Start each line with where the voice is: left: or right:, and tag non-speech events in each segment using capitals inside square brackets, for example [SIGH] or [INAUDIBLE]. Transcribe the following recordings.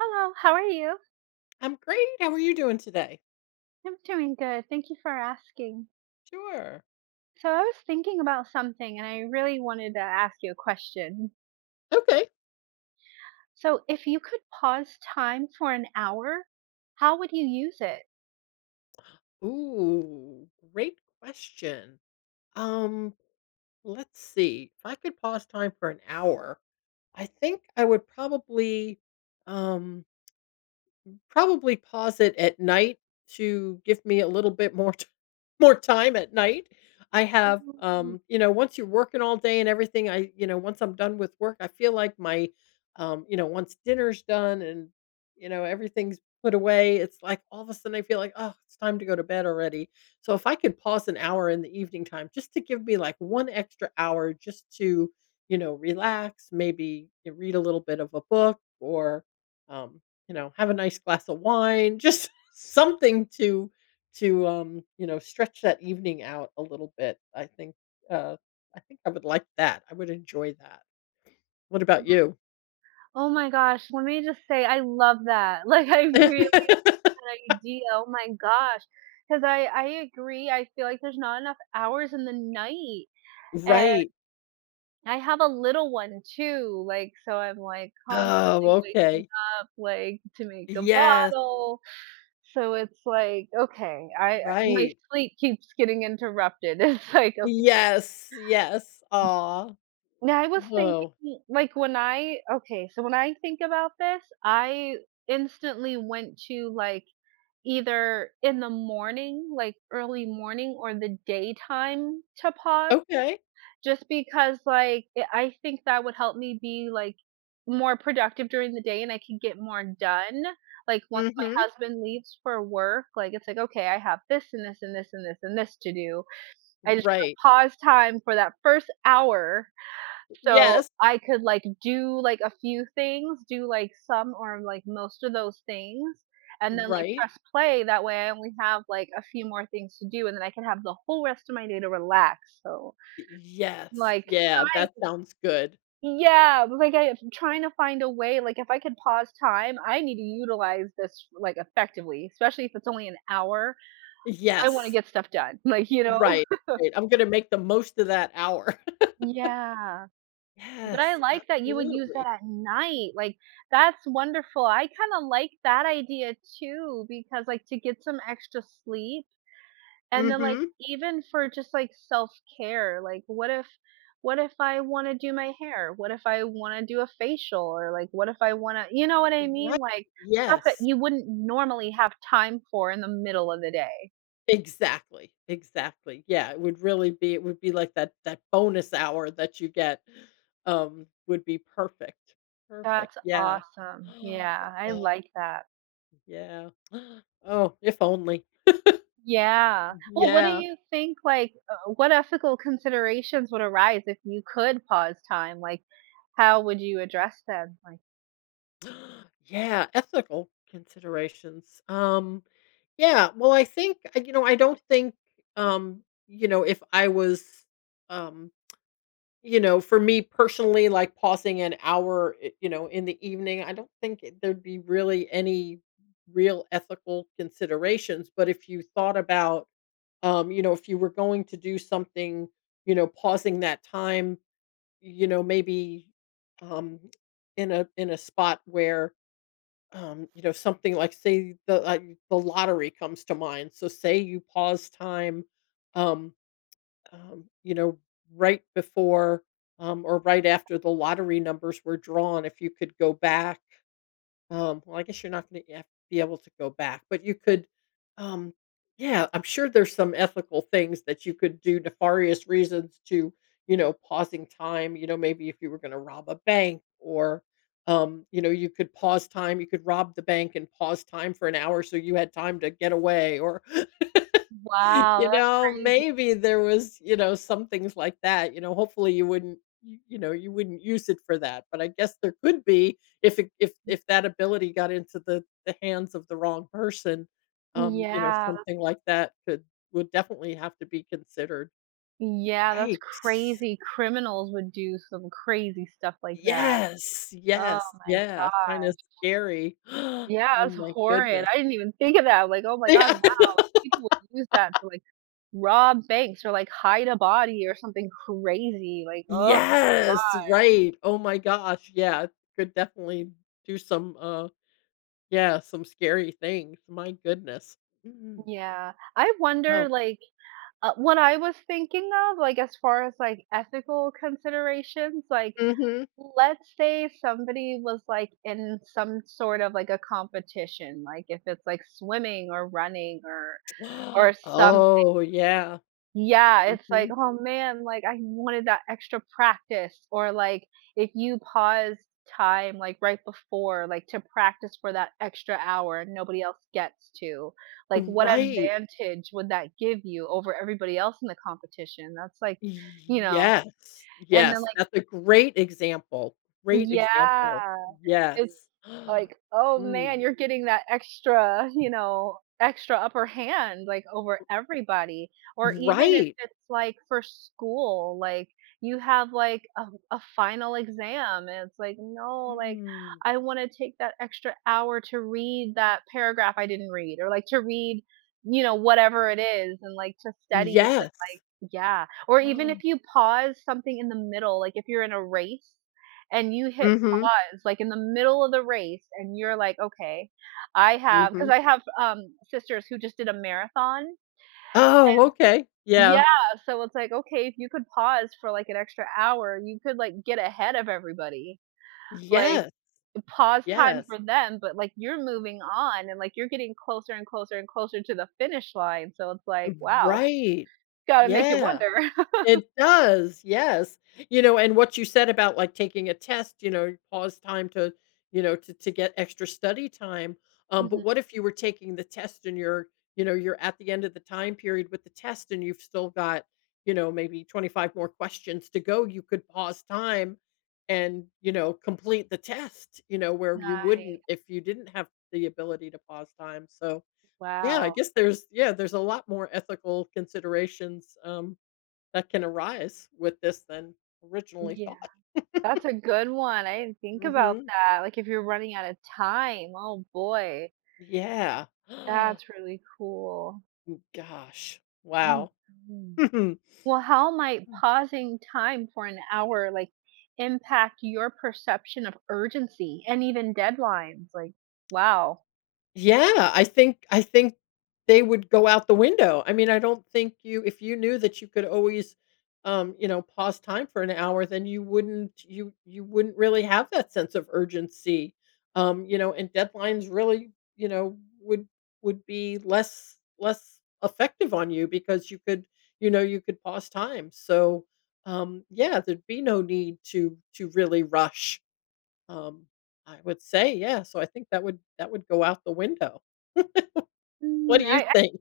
right: Hello, how are you?
left: I'm great. How are you doing today?
right: I'm doing good. Thank you for asking.
left: Sure.
right: So, I was thinking about something and I really wanted to ask you a question.
left: Okay.
right: So, if you could pause time for an hour, how would you use it?
left: Ooh, great question. Um, let's see. If I could pause time for an hour, I think I would probably um probably pause it at night to give me a little bit [LAUGHS] more time at night. I have
right: Ooh.
left: once you're working all day and everything, I you know once I'm done with work I feel like my— once dinner's done and everything's put away, it's like all of a sudden I feel like, oh, it's time to go to bed already. So if I could pause an hour in the evening time, just to give me like one extra hour just to relax, maybe you read a little bit of a book or um, have a nice glass of wine, just [LAUGHS] something to stretch that evening out a little bit. Uh I think I would like that. I would enjoy that. What about you?
right: Oh my gosh, let me just say I love that. [LAUGHS] Like I really
left: [LAUGHS]
right: had an idea. Oh my gosh. Because I agree. I feel like there's not enough hours in the night.
left: Right.
right: I have a little one too, like, so I'm, like, constantly
left: Oh,
right: waking
left: okay.
right: up, like, to make a
left: Yes,
right: bottle, so it's like, okay, I my
left: right.
right: sleep keeps getting interrupted. [LAUGHS] It's like, okay.
left: Yes, yes. Aw.
right: Now I was thinking,
left: Oh.
right: like, when I okay, so when I think about this, I instantly went to, like, either in the morning, like, early morning or the daytime to pause.
left: Okay.
right: Just because like it, I think that would help me be like more productive during the day and I can get more done. Like once my
left: Mm-hmm.
right: husband leaves for work, like it's like okay, I have this and this and this and this and this to do. I just want
left: Right.
right: to pause time for that first hour so
left: Yes.
right: I could like do like a few things, do like some or like most of those things and then like
left: Right.
right: press play that way I only have like a few more things to do and then I can have the whole rest of my day to relax. So
left: Yes.
right: like
left: Yeah, that sounds good.
right: yeah, but, like, I'm trying to find a way like, if I could pause time, I need to utilize this, like, effectively, especially if it's only an hour. I wanna
left: Yes.
right: get stuff done, [LAUGHS] like, you know?
left: Right, right, I'm gonna make the most of that hour. [LAUGHS]
right: Yeah, but I
left: Yes,
right: like that you would use that
left: absolutely.
right: at night, like, that's wonderful. I kinda like that idea too because, like, to get some extra sleep. And then, like,
left: Mhm.
right: even for just, like, self-care, like, what if I wanna do my hair? What if I wanna do a facial? Or, like, what if I wanna you know what I mean?
left: Right.
right: Like, stuff that
left: Yes.
right: you wouldn't normally have time for in the middle of the day.
left: Exactly, exactly. Yeah, it would be like that bonus hour that you get, would be perfect. Perfect,
right: That's
left: yeah.
right: awesome.
left: [GASPS]
right: Yeah, I
left: Uh,
right: like that.
left: Yeah. [GASPS] Oh, if only.
right: Yeah. Well, what do
left: Yeah.
right: you think, like, what ethical considerations would arise if you could pause time? Like, how would you address them? Like
left: [GASPS] Yeah, ethical considerations. Yeah, well, I don't think um, you know, if I was um, you know, for me personally, like pausing an hour, in the evening, I don't think there'd be really any real ethical considerations. But if you thought about, you know, if you were going to do something, you know, pausing that time, you know, maybe um, in a spot where, you know, something like say the lottery comes to mind. So say you pause time, um, you know, right before, or right after the lottery numbers were drawn. If you could go back, well, I guess you're not gonna be able to go back, but you could, um yeah, I'm sure there's some ethical things that you could do, nefarious reasons to, you know, pausing time, you know, maybe if you were gonna rob a bank or, you know, you could pause time, you could rob the bank and pause time for an hour so you had time to get away or [LAUGHS]
right: wow,
left: You
right: that's
left: know,
right: crazy.
left: maybe there was, you know, some things like that, you know, hopefully you wouldn't you, you know, you wouldn't use it for that, but I guess there could be if it if that ability got into the hands of the wrong person, you know,
right: Yeah.
left: something like that could would definitely have to be considered.
right: Yeah, that's
left: Yikes.
right: crazy. Criminals would do some crazy stuff like that.
left: Yes,
right: Oh
left: yes,
right: my
left: yeah, kinda
right: gosh.
left: scary. [GASPS]
right: Yeah,
left: Oh
right: that's
left: my
right: horrid.
left: goodness.
right: I didn't even think of that. Like, oh
left: [LAUGHS]
right: my god,
left: Yeah.
right: wow. People would use that to like rob banks or like hide a body or something crazy. Like, oh
left: Yes,
right: God.
left: right. Oh my gosh, yeah, could definitely do some, yeah, some scary things, my goodness. Mm.
right: Yeah. I
left: Oh.
right: wonder like what I was thinking of like as far as like ethical considerations like
left: Mhm.
right: let's say somebody was, like, in some sort of, like, a competition, like, if it's, like, swimming or running or
left: [GASPS]
right: some
left: Oh, yeah.
right: yeah, it's like,
left: Mhm.
right: "Oh, man, like, I wanted that extra practice," or, like, if you pause time, like, right before, like, to practice for that extra hour and nobody else gets to, like, what
left: Right.
right: advantage would that give you over everybody else in the competition? That's like you know,
left: Yes,
right: and then,
left: yes,
right: like
left: that's a great example, great example.
right: yeah.
left: Yes.
right: It's
left: [GASPS]
right: like, "Oh, man,
left: Mm.
right: you're getting that extra, you know, extra upper hand, like, over everybody." Or even if
left: Right.
right: it's, like, for school, like, you have, like, a final exam, and it's like, "No, like,
left: Mm.
right: I wanna take that extra hour to read that paragraph I didn't read," or, like, to read, you know, whatever it is and, like, to study and,
left: Yes.
right: like yeah. Or even if
left: [GASPS]
right: you pause something in the middle, like, if you're in a race and you hit
left: Mhm,
right: it's like in the middle of the race and you're like, okay, I have because
left: mhm.
right: I have sisters who just did a marathon.
left: Oh, okay. Yeah.
right: Yeah, so it's like, okay, if you could pause for like an extra hour, you could like get ahead of everybody. Like
left: Yes,
right: pause time
left: yes.
right: for them, but like you're moving on and like you're getting closer and closer and closer to the finish line. So it's like, wow,
left: Right.
right: gotta make you
left: Yeah.
right: wonder. [LAUGHS]
left: It does, yes. You know, and what you said about, like, taking a test, you know, pause time to you know, to get extra study time, but
right: Mhm.
left: what if you were taking the test and you're at the end of the time period with the test and you've still got, you know, maybe 25 more questions to go, you could pause time and, you know, complete the test, you know, where you wouldn't
right: Nice.
left: if you didn't have the ability to pause time, so, yeah, I
right: Wow.
left: guess there's a lot more ethical considerations, that can arise with this than originally
right: Yeah.
left: thought. [LAUGHS]
right: That's a good one. I didn't think about
left: Mhm.
right: that. Like if you're running out of time, oh boy.
left: Yeah. [GASPS]
right: That's really cool.
left: Gosh.
right: Mhm,
left: Wow.
right: mhm.
left: [LAUGHS]
right: Well, how might pausing time for an hour, like, impact your perception of urgency and even deadlines? Like, wow.
left: Yeah, I think they would go out the window. I mean, I don't think you if you knew that you could always, you know, pause time for an hour, then you wouldn't really have that sense of urgency. You know, and deadlines really, you know, would be less effective on you because you could pause time. So, yeah, there'd be no need to really rush. Um, I would say, yeah. So I think that would go out the window. What
right: Mm,
left: do you
right: I I
left: think?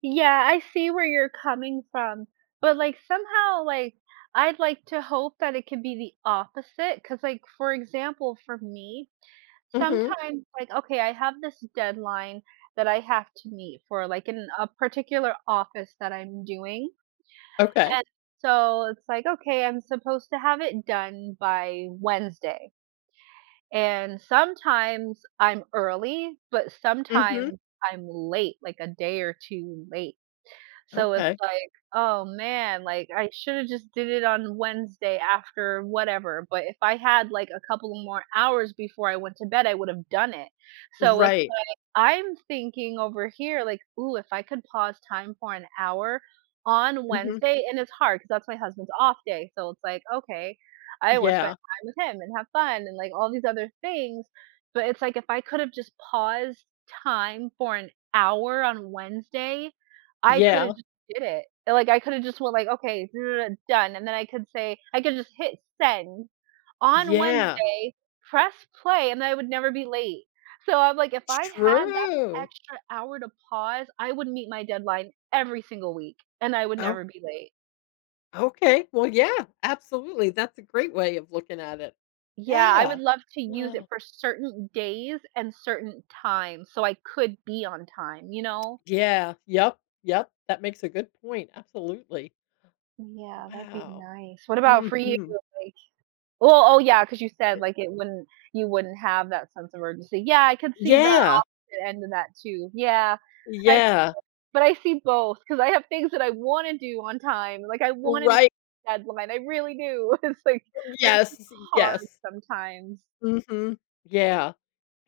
right: yeah, I see where you're coming from, but, like, somehow, like, I'd like to hope that it could be the opposite. Cause like, for example, for me,
left: Mhm.
right: sometimes, like, okay, I have this deadline that I have to meet for, like, in a particular office that I'm doing.
left: Okay.
right: And so it's like, okay, I'm supposed to have it done by Wednesday. And sometimes I'm early, but
left: Mhm.
right: sometimes I'm late, like a day or two late. So it's
left: Okay.
right: like, "Oh, man, like, I should've just did it on Wednesday after whatever," but if I had, like, a couple of more hours before I went to bed, I would've done it. So it's
left: Right.
right: like, I'm thinking over here, like, "Ooh, if I could pause time for an hour on
left: Mhm.
right: Wednesday," and it's hard because that's my husband's off day, so it's like, "Okay, I wanna spend
left: Yeah.
right: time with him and have fun," and, like, all these other things, but it's like if I could've just paused time for an hour on Wednesday, I
left: Yeah.
right: could've did it. And, like, I could've just went like, "Okay, [TSK] done," and then I could say I could just hit send on
left: Yeah.
right: Wednesday, press play, and I would never be late. So I'm like, if I had that
left: True.
right: extra hour to pause, I would meet my deadline every single week, and I would
left: Oh,
right: never be late.
left: okay. Well, yeah, absolutely. That's a great way of looking at it.
right: Yeah, I
left: Yeah.
right: would
left: [GASPS]
right: love to use
left: Ah,
right: it for certain days and certain times so I could be on time, you know?
left: Yeah. Yep. Yep. That makes a good point. Absolutely.
right: Yeah, that'd be
left: Wow.
right: nice. What about for you?
left: Mhm.
right: Like well, oh yeah, because you
left: Uh,
right: said, like, it wouldn't you wouldn't have that sense of urgency. Yeah, I could see the
left: yeah.
right: opposite end of that too. Yeah. I
left: Yeah.
right: but I see both because I have things that I wanna do on time, like, I wanna meet
left: Right.
right: the deadline, I really do. [LAUGHS] It's like but it's
left: Yes.
right: hard
left: Yes.
right: sometimes.
left: Mhm. Yeah.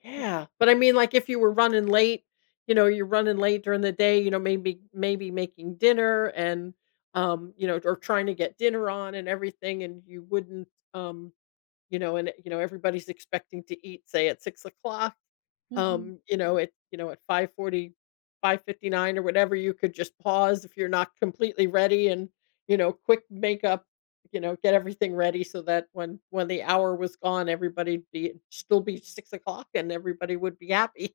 left: Yeah, but I mean, like, if you were running late, you know, you're running late during the day, you know, maybe making dinner and, you know, or trying to get dinner on and everything, and you wouldn't, um you know, and you know everybody's expecting to eat, say at 6 o'clock.
right: Mhm.
left: You know, at 5:40, 5:59, or whatever, you could just pause if you're not completely ready and, you know, quick makeup, you know, get everything ready so that when the hour was gone, everybody'd be still be 6 o'clock and everybody would be happy.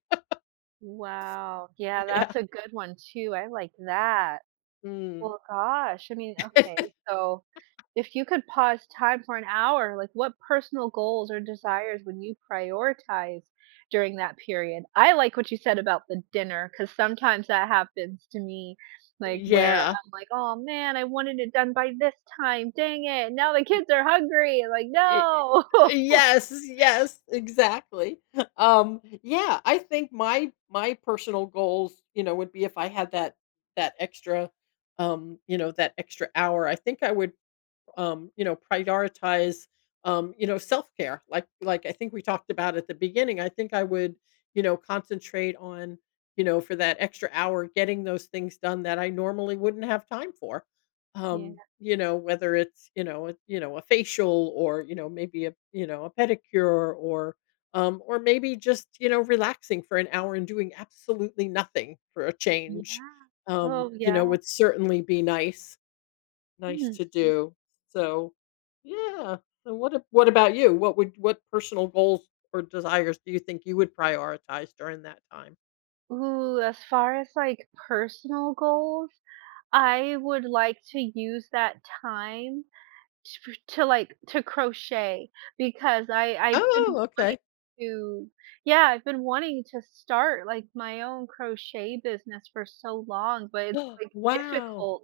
right: Wow. Yeah,
left: [LAUGHS] Yeah.
right: that's a good one too, I like that.
left: Mm.
right: Well, gosh, I mean,
left: [LAUGHS]
right: okay, so if you could pause time for an hour, like what personal goals or desires would you prioritize during that period? I like what you said about the dinner because sometimes that happens to me, like where
left: Yeah.
right: I'm like, oh man, I wanted it done by this time. Dang it. Now the kids are hungry. Like,
left: Y y
right: no. [LAUGHS]
left: yes, yes, exactly. [LAUGHS] Yeah, I think my personal goals, you know, would be if I had that extra, you know, that extra hour, I think I would, you know, prioritize, you know, self-care. Like I think we talked about at the beginning. I think I would, you know, concentrate on, you know, for that extra hour getting those things done that I normally wouldn't have time for.
right: Yeah.
left: You know, whether it's, you know, a facial or, you know, maybe a pedicure or maybe just, you know, relaxing for an hour and doing absolutely nothing for a change,
right: Yeah. Oh,
left: you know,
right: yeah.
left: would certainly be nice. Nice
right: Hmm.
left: to do. So, yeah. And what about you? What personal goals or desires do you think you would prioritize during that time?
right: Ooh, as far as like personal goals, I would like to use that time to, like, to crochet because I've
left: Oh,
right: been
left: okay.
right: to yeah, I've been wanting to start, like, my own crochet business for so long, but it's,
left: [GASPS]
right: like,
left: Wow.
right: difficult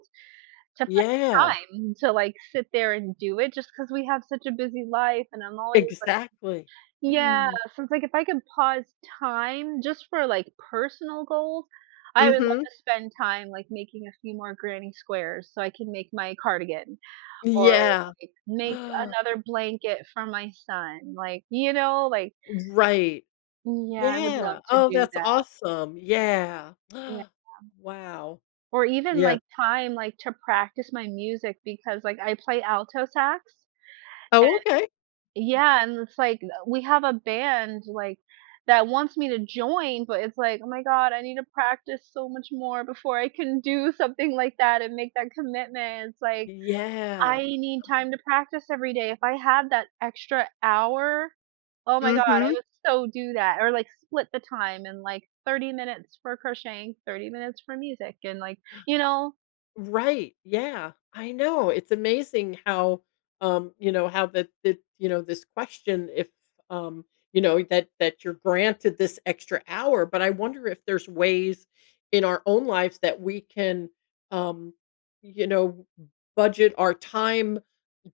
right: to find
left: Yeah,
right: time to, like, sit there and do it just because we have such a busy life, and I'm always
left: exactly.
right: yeah,
left: Mm.
right: so it's like if I could pause time just for like personal goals, I would love
left: Mhm.
right: to spend time like making a few more granny squares so I can make my cardigan or
left: Yeah.
right: like make
left: [GASPS]
right: another blanket for my son. Like, you know, like
left: Right.
right: yeah, I would
left: Yeah.
right: love to
left: Oh,
right: do
left: that's
right: that.
left: awesome. Yeah.
right: Yeah.
left: [GASPS] Wow.
right: Or even
left: Yeah.
right: like time like to practice my music because like I play alto sax.
left: Oh, okay.
right: Yeah, and it's like, we have a band, like, that wants me to join, but it's like, "Oh my god, I need to practice so much more before I can do something like that and make that commitment." It's like,
left: Yeah.
right: I need time to practice every day. If I had that extra hour, oh my god, I
left: Mhm.
right: would so do that, or, like, split the time and, like, 30 minutes for crocheting, 30 minutes for music, and, like, you know?
left: Right, yeah, I know, it's amazing how, you know, how you know, this question if, um, you know, that you're granted this extra hour, but I wonder if there's ways in our own lives that we can, um, you know, budget our time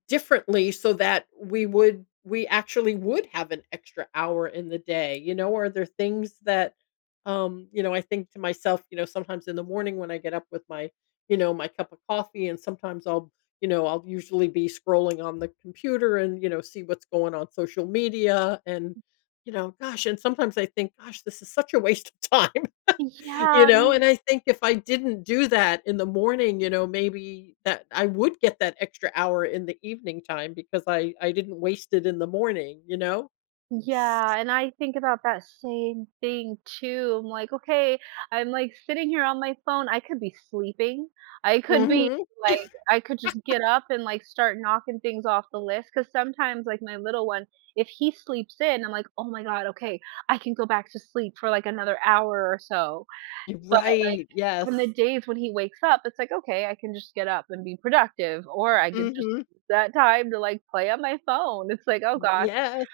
left: differently so that we actually would have an extra hour in the day. You know, are there things that, you know, I think to myself, you know, sometimes in the morning when I get up with my, you know, my cup of coffee, and sometimes I'll you know I'll usually be scrolling on the computer and, you know, see what's going on social media and, you know, gosh, and sometimes I think, gosh, this is such a waste of [LAUGHS] time. You
right: Yeah.
left: know, and I think if I didn't do that in the morning, you know, maybe that I would get that extra hour in the evening time because I didn't waste it in the morning, you know?
right: Yeah, and I think about that same thing too. I'm like, okay, I'm like sitting here on my phone. I could be sleeping. I could be
left: Mhm.
right: like, I could just get up and like start knocking things off the list. Cause sometimes, like, my little one, if he sleeps in, I'm like, oh my God, okay, I can go back to sleep for like another hour or so. But like
left: Right,
right: on the
left: yes.
right: days when he wakes up, it's like, okay, I can just get up and be productive, or I could just
left: Mhm.
right: use that time to like play on my phone. It's like, oh gosh.
left: Yes,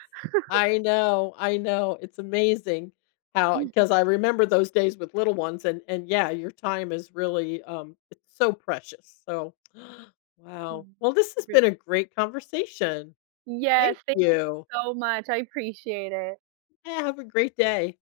left: I know, it's amazing how, because I remember those days with little ones, and yeah, your time is really, it's so precious, so [GASPS] wow.
right: Mm.
left: Well, this has
right: Re
left: been a great conversation.
right: yes,
left: Thank
right: thank you
left: you.
right: so much, I appreciate it.
left: Yeah, have a great day.